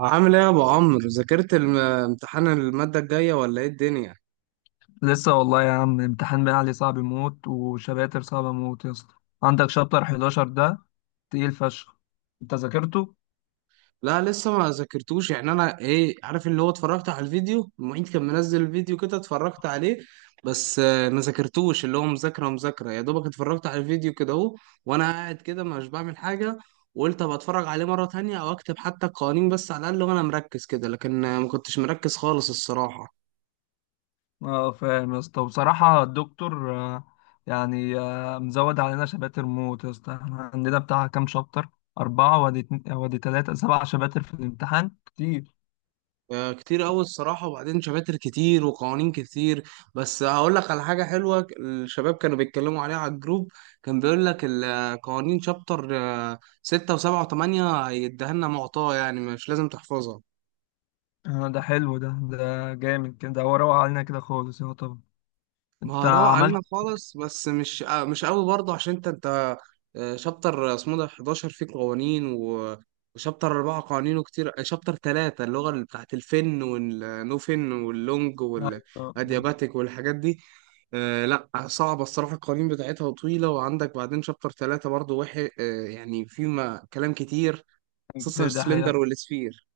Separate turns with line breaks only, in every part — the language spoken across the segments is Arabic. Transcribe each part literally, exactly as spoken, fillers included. عامل ايه يا ابو عمرو ذاكرت الم- امتحان المادة الجاية ولا ايه الدنيا؟
لسه والله يا عم، امتحان بقى صعب موت وشباتر صعبة موت يا اسطى. عندك شابتر حداشر ده تقيل فشخ. انت ذاكرته؟
لا لسه ما ذاكرتوش، يعني انا ايه عارف، اللي هو اتفرجت على الفيديو، المعيد كان منزل الفيديو كده اتفرجت عليه. بس آه، ما ذاكرتوش اللي هو مذاكرة مذاكرة، يا دوبك اتفرجت على الفيديو كده اهو. وانا قاعد كده مش بعمل حاجة. وقلت ابقى اتفرج عليه مرة تانية او اكتب حتى القوانين بس على الاقل وانا مركز كده، لكن آه، ما كنتش مركز خالص الصراحة.
اه فاهم يا اسطى. وبصراحة الدكتور آه، يعني آه، مزود علينا شباتر موت يا اسطى. احنا عندنا بتاع كام شابتر؟ أربعة وادي اتنين- وادي تلاتة، سبع شباتر في الامتحان كتير.
آه، كتير أوي الصراحة، وبعدين شماتر كتير وقوانين كتير. بس هقول لك على حاجة حلوة، ك- الشباب كانوا بيتكلموا عليها على الجروب. كان بيقول لك القوانين شابتر آه، ستة وسبعة وتمانية هيديها لنا معطاة، يعني مش لازم تحفظها.
آه، ده حلو ده ده جامد كده هو روق علينا كده خالص يا طبعا
ما
انت
هو روق
عملت
علينا خالص، بس مش آه، مش قوي برضه، عشان انت انت آه، شابتر اسمه ده حداشر فيه قوانين و- وشابتر أربعة قوانينه كتير. آه، شابتر ثلاثة اللغة اللي بتاعت الفن والنوفن واللونج
آه،
والأدياباتيك والحاجات دي. آه لا صعبة الصراحة، القوانين بتاعتها طويلة. وعندك بعدين شابتر ثلاثة برضه وحي آه يعني في ما كلام كتير. خصوصا
كتير ده حقيقة.
السلندر والسفير.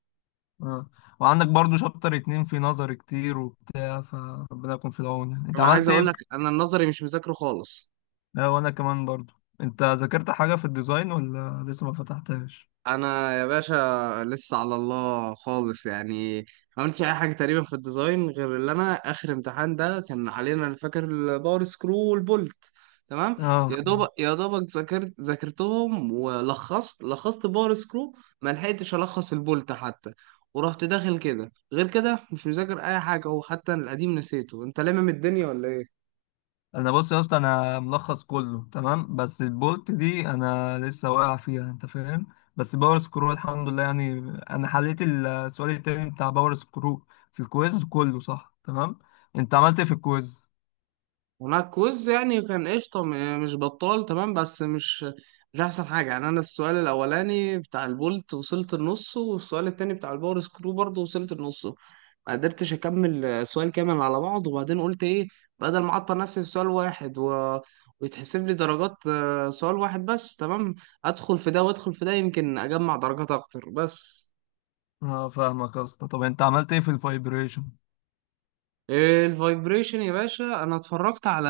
اه، وعندك برضو شابتر اتنين في نظر كتير وبتاع، فربنا يكون في العون. يعني انت
أنا عايز
عملت ايه
أقول
في-...
لك، أنا النظري مش مذاكره خالص.
اه، وانا كمان برضو. انت ذاكرت حاجة في الديزاين ولا لسه ما فتحتهاش؟
انا يا باشا لسه على الله خالص يعني. ما عملتش اي حاجه تقريبا في الديزاين، غير اللي انا اخر امتحان ده كان علينا، انا فاكر الباور سكرو والبولت تمام.
اه،
يا دوبك يا دوبك ذاكرت ذاكرتهم ولخصت لخصت باور سكرو، ما لحقتش الخص البولت حتى. ورحت داخل كده، غير كده مش مذاكر اي حاجه، وحتى القديم نسيته، انت لامم الدنيا ولا ايه؟
انا بص يا اسطى، انا ملخص كله تمام، بس البولت دي انا لسه واقع فيها انت فاهم. بس باور سكرو الحمد لله يعني. انا حليت السؤال التاني بتاع باور سكرو في الكويز كله صح تمام. انت عملت ايه في الكويز؟
وماركوز يعني كان قشطة، م- مش بطال تمام، بس مش مش أحسن حاجة يعني. أنا السؤال الأولاني بتاع البولت وصلت النص، والسؤال التاني بتاع الباور سكرو برضه وصلت النص. ما قدرتش أكمل سؤال كامل على بعض. وبعدين قلت إيه، بدل ما أعطل نفسي في سؤال واحد و... ويتحسب لي درجات آه، سؤال واحد بس تمام، أدخل في ده وأدخل في ده، يمكن أجمع درجات أكتر. بس
اه فاهمك يا اسطى. طب انت عملت ايه في الفايبريشن؟
إيه الفايبريشن يا باشا؟ أنا اتفرجت على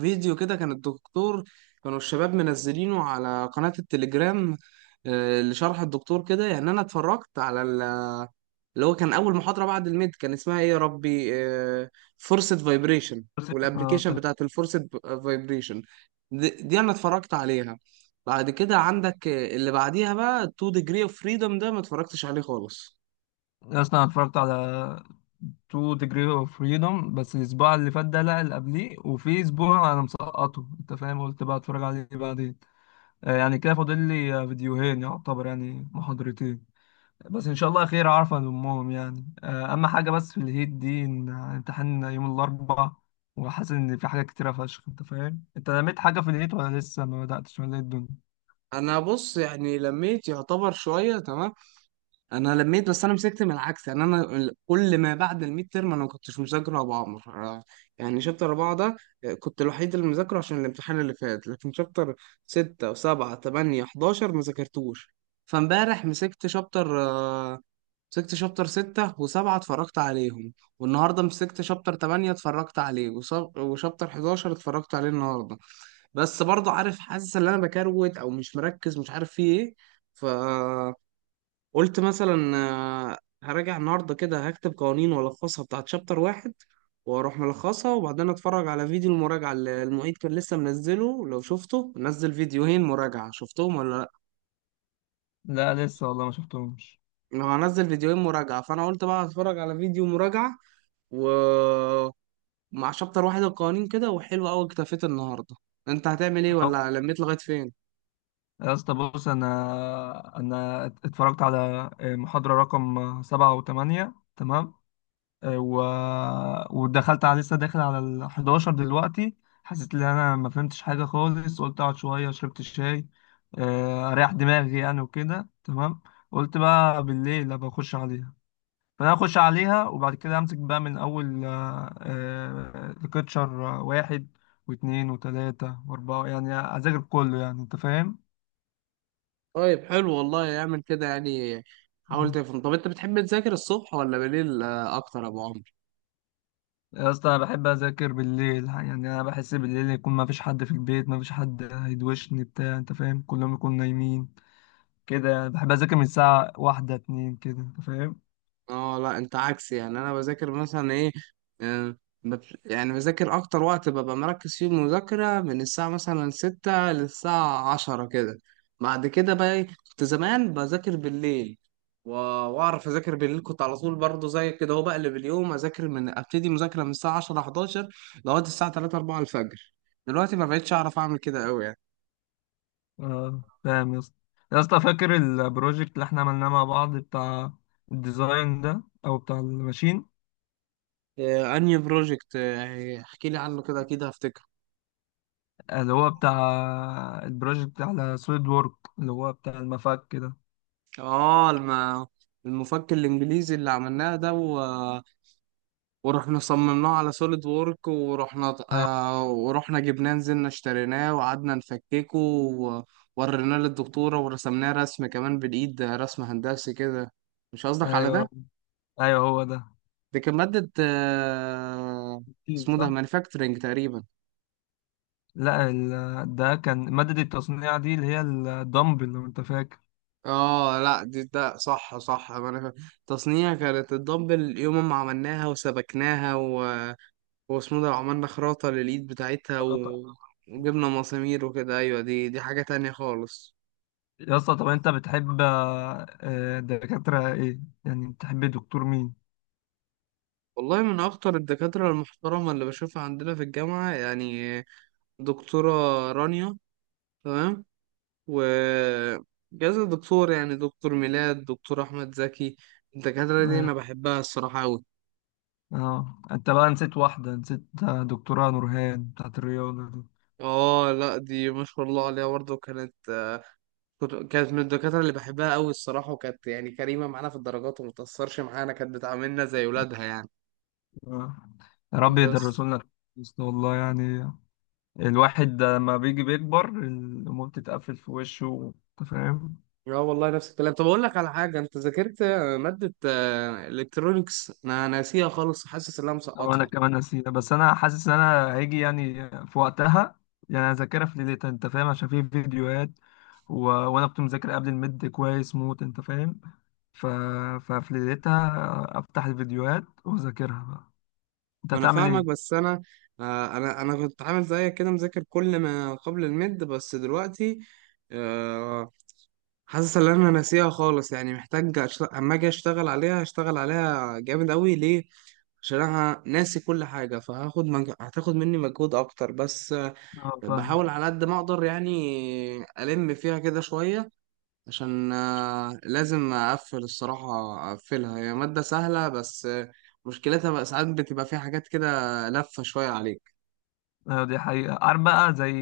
فيديو كده كان الدكتور، كانوا الشباب منزلينه على قناة التليجرام آه، لشرح الدكتور كده. يعني انا اتفرجت على ال- اللي هو كان اول محاضرة بعد الميد، كان اسمها ايه يا ربي، فورسد فايبريشن
اه
والابلكيشن
تمام.
بتاعت الفورسد فايبريشن. دي, دي انا اتفرجت عليها. بعد كده عندك آه، اللي بعديها بقى two degree of freedom، ده ما اتفرجتش عليه خالص.
يا اسطى انا اتفرجت على اتنين degree of freedom، بس الاسبوع اللي فات ده لا اللي قبليه، وفي اسبوع انا مسقطه انت فاهم، قلت بقى اتفرج عليه بعدين. آه، يعني كده فاضل لي آه، فيديوهين يعتبر، يعني محاضرتين. بس ان شاء الله خير، عارفه لامهم يعني. آه، اما حاجه، بس في الهيت دي ان امتحان يوم الاربعاء، وحاسس ان في حاجات كتيره فشخ انت فاهم. انت لميت حاجه في الهيت ولا لسه ما بداتش ولا ايه الدنيا؟
انا بص يعني لميت يعتبر شوية تمام، انا لميت. بس انا مسكت من العكس، يعني انا ال- كل ما بعد الميد ترم انا ما كنتش مذاكر ابو عمر. آه، يعني شابتر اربعه ده آه، كنت الوحيد اللي مذاكره عشان الامتحان اللي فات. لكن شابتر سته وسبعه تمانيه حداشر ما ذاكرتوش. فامبارح مسكت شابتر آه، مسكت شابتر سته وسبعه اتفرجت عليهم. والنهارده مسكت شابتر تمانيه اتفرجت عليه، وص- وشابتر حداشر اتفرجت عليه النهارده. بس برضه عارف، حاسس ان انا بكروت او مش مركز، مش عارف في ايه. ف قلت مثلا آه، هراجع النهارده كده، هكتب قوانين والخصها بتاعت شابتر واحد واروح ملخصها، وبعدين اتفرج على فيديو المراجعه اللي المعيد كان لسه منزله. لو شفته نزل فيديوهين مراجعه شفتهم ولا لا؟
لا لسه والله ما شفتهمش.
هو هنزل فيديوهين مراجعه، فانا قلت بقى هتفرج على فيديو مراجعه ومع شابتر واحد القوانين كده وحلو قوي، اكتفيت النهارده. انت هتعمل ايه، ولا لميت لغايه فين؟
يا اسطى بص، انا انا اتفرجت على آه، محاضرة رقم سبعة وثمانية تمام. آه، و... ودخلت على، لسه داخل على ال حداشر دلوقتي. حسيت ان انا ما فهمتش حاجة خالص، قلت اقعد شوية، شربت الشاي آه، اريح دماغي يعني وكده تمام. قلت بقى بالليل ابقى اخش عليها. فانا اخش عليها، وبعد كده امسك بقى من اول ليكتشر واحد واثنين وثلاثة واربعة، يعني اذاكر كله يعني انت فاهم.
طيب حلو والله، اعمل كده يعني، حاول تفهم. طب انت بتحب تذاكر الصبح ولا بالليل آه، اكتر يا ابو عمرو؟
يا اسطى انا بحب اذاكر بالليل، يعني انا بحس بالليل يكون ما فيش حد في البيت، ما فيش حد هيدوشني بتاع انت فاهم، كلهم يكونوا نايمين كده يعني. بحب اذاكر من الساعه واحدة اتنين كده انت فاهم.
اه لا انت عكسي، يعني انا بذاكر مثلا ايه آه، بت- يعني بذاكر اكتر وقت ببقى مركز فيه المذاكرة من الساعة مثلا ستة للساعة عشرة كده. بعد كده بقى ايه، كنت زمان بذاكر بالليل و- واعرف اذاكر بالليل، كنت على طول برضه زي كده، هو بقلب اليوم، اذاكر من ابتدي مذاكرة من الساعة عشرة حداشر لغاية الساعة ثلاثة أربعة الفجر. دلوقتي ما بقتش اعرف اعمل كده قوي يعني.
اه فاهم يا اسطى. يا اسطى، فاكر البروجكت اللي احنا عملناه مع بعض، بتاع الديزاين ده او بتاع الماشين؟
آه، انهي بروجكت؟ آه، احكي لي عنه كده، اكيد هفتكره.
اللي هو بتاع البروجكت على سوليد وورك، اللي هو بتاع المفك كده.
اه الم... المفك الانجليزي اللي عملناه ده و... ورحنا صممناه على سوليد وورك، ورحنا آه ورحنا جبناه نزلنا اشتريناه وقعدنا نفككه، ووريناه للدكتورة ورسمناه رسم كمان بالإيد، ده رسم هندسي كده. مش قصدك على
ايوه،
ده؟
ايوه هو ده.
دي كانت مادة آه
أيوه
اسمه ده
صح.
مانيفاكتشرنج تقريبا.
لا ال... ده كان مادة التصنيع دي، اللي هي الدمبل لو انت فاكر.
اه لا دي ده صح صح مانيفا- تصنيع، كانت الدمبل يوم ما عملناها وسبكناها، واسمه ده عملنا خراطة للإيد بتاعتها و...
آه طبعا.
وجبنا مسامير وكده. أيوة دي دي حاجة تانية خالص.
يا اسطى، طب انت بتحب آه، آه، دكاترة ايه يعني، بتحب دكتور مين؟
والله من أخطر الدكاترة المحترمة اللي بشوفها عندنا في الجامعة يعني، دكتورة رانيا تمام. و كذا دكتور، يعني دكتور ميلاد، دكتور أحمد زكي، الدكاترة دي أنا بحبها الصراحة أوي.
اه، انت بقى نسيت واحدة، نسيت آه، دكتورة نورهان بتاعت الرياضة دي.
اه لا دي ما شاء الله عليها برضه كانت، كنت- كانت من الدكاترة اللي بحبها أوي الصراحة، وكانت يعني كريمة معانا في الدرجات ومتأثرش معانا، كانت بتعاملنا زي ولادها يعني.
آه. يا رب
بس
يدرسوا لنا كويس والله يعني. الواحد لما بيجي بيكبر الأمور بتتقفل في وشه انت فاهم.
اه والله نفس الكلام. طب اقول لك على حاجه، انت ذاكرت ماده الكترونكس؟ انا ناسيها خالص، حاسس ان انا
أو أنا
مسقطها.
كمان نسيت، بس أنا حاسس إن أنا هيجي يعني في وقتها، يعني أذاكرها في ليلتها أنت فاهم، عشان في فيديوهات و... وأنا كنت مذاكر قبل الميد كويس موت أنت فاهم. ف... ففي ليلتها أفتح الفيديوهات وأذاكرها بقى. أنت
ما انا
هتعمل
فاهمك،
إيه؟
بس انا آه، انا انا كنت عامل زيك كده، مذاكر كل ما قبل الميد، بس دلوقتي آه، حاسس ان انا ناسيها خالص، يعني محتاج أشت- اما اجي اشتغل عليها هشتغل عليها جامد قوي. ليه؟ عشان انا ناسي كل حاجه، فهاخد مج... هتاخد مني مجهود اكتر، بس آه،
أه
بحاول
فاهم.
على قد ما اقدر يعني، الم فيها كده شويه، عشان آه، لازم اقفل الصراحة، اقفلها. هي مادة سهلة بس آه، مشكلتها بقى ساعات بتبقى فيها حاجات كده لفة شوية عليك.
أيوة دي حقيقة. عارف بقى، زي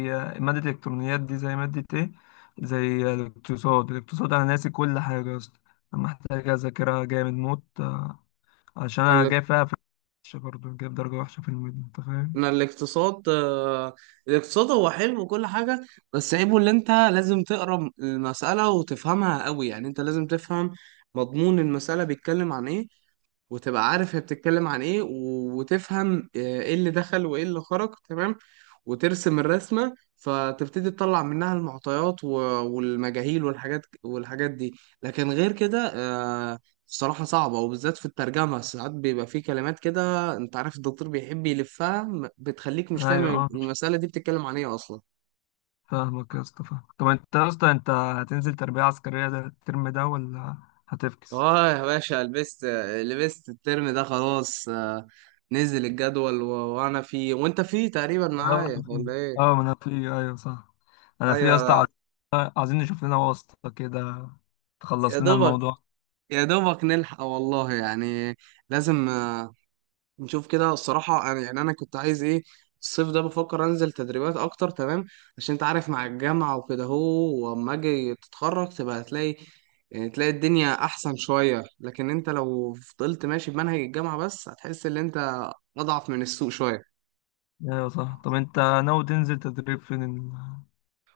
مادة الإلكترونيات دي زي مادة إيه؟ زي الاقتصاد. الاقتصاد أنا ناسي كل حاجة يا اسطى. أنا محتاج أذاكرها جامد موت، آه، عشان
انا
أنا
الاق-
جاي فيها في وحشة برضه، جايب درجة وحشة في الميد أنت فاهم؟
أنا الاقتصاد آه، الاقتصاد هو حلو وكل حاجة، بس عيبه اللي انت لازم تقرا المسألة وتفهمها قوي، يعني انت لازم تفهم مضمون المسألة بيتكلم عن ايه، وتبقى عارف هي بتتكلم عن ايه و- وتفهم آه، ايه اللي دخل وايه اللي خرج تمام، وترسم الرسمة، فتبتدي تطلع منها المعطيات و- والمجاهيل والحاجات والحاجات دي. لكن غير كده آه، الصراحة صعبة، وبالذات في الترجمة ساعات بيبقى في كلمات كده، انت عارف الدكتور بيحب يلفها م- بتخليك مش
ايوه،
فاهم
اه
المسألة دي بتتكلم عن ايه اصلا.
فاهمك يا اسطى فاهم. طب انت يا اسطى انت هتنزل تربية عسكرية ده الترم ده ولا هتفكس؟
اه يا باشا لبست، لبست الترم ده خلاص. آه، نزل الجدول و... وانا فيه وانت فيه تقريبا
اه
معايا
انا في.
ولا؟
اه ما انا في. ايوه صح، انا في يا اسطى،
ايوه.
عايز- عايزين نشوف لنا واسطة كده
يا
تخلص لنا
دوبك
الموضوع.
يا دوبك نلحق والله يعني، لازم آه، نشوف كده الصراحه. أنا- يعني انا كنت عايز ايه، الصيف ده بفكر انزل تدريبات اكتر تمام، عشان انت عارف مع الجامعه وكده. هو واما اجي تتخرج تبقى هتلاقي، يعني تلاقي الدنيا احسن شويه، لكن انت لو فضلت ماشي بمنهج الجامعه بس، هتحس ان انت اضعف من السوق شويه.
ايوه صح. طب انت ناوي تنزل تدريب فين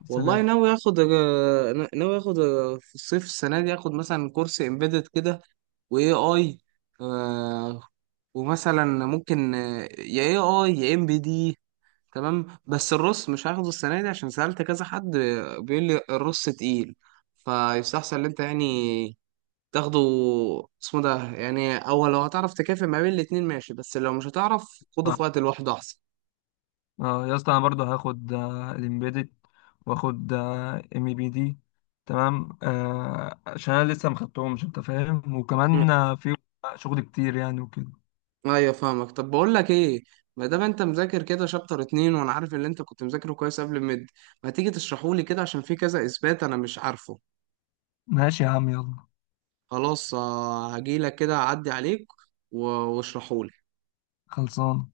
السنة
والله
دي؟
ناوي اخد آه، ناوي اخد آه، في الصيف السنه دي اخد مثلا كورس امبيدد كده واي اي، ومثلا ممكن آه، يا اي اي يا ام بي دي تمام. بس الرص مش هاخده السنه دي، عشان سالت كذا حد آه، بيقول لي الرص تقيل، فيستحسن ان انت يعني تاخده اسمه ده يعني، او لو هتعرف تكافئ ما بين الاتنين ماشي، بس لو مش هتعرف خده
صح.
في وقت لوحده احسن.
اه يا اسطى، انا برضو هاخد آه، الامبيدد، واخد ام بي دي تمام. آه عشان انا لسه ما خدتهمش انت فاهم،
م.
وكمان آه، في شغل كتير يعني وكده.
ايوه فاهمك. طب بقول لك ايه، ما دام انت مذاكر كده شابتر اتنين، وانا عارف اللي انت كنت مذاكره كويس قبل الميد، ما تيجي تشرحه لي كده، عشان في كذا اثبات انا مش عارفه.
ماشي يا عم، يلا.
خلاص آه، هجيلك كده اعدي عليك و- واشرحهولك.
خلصان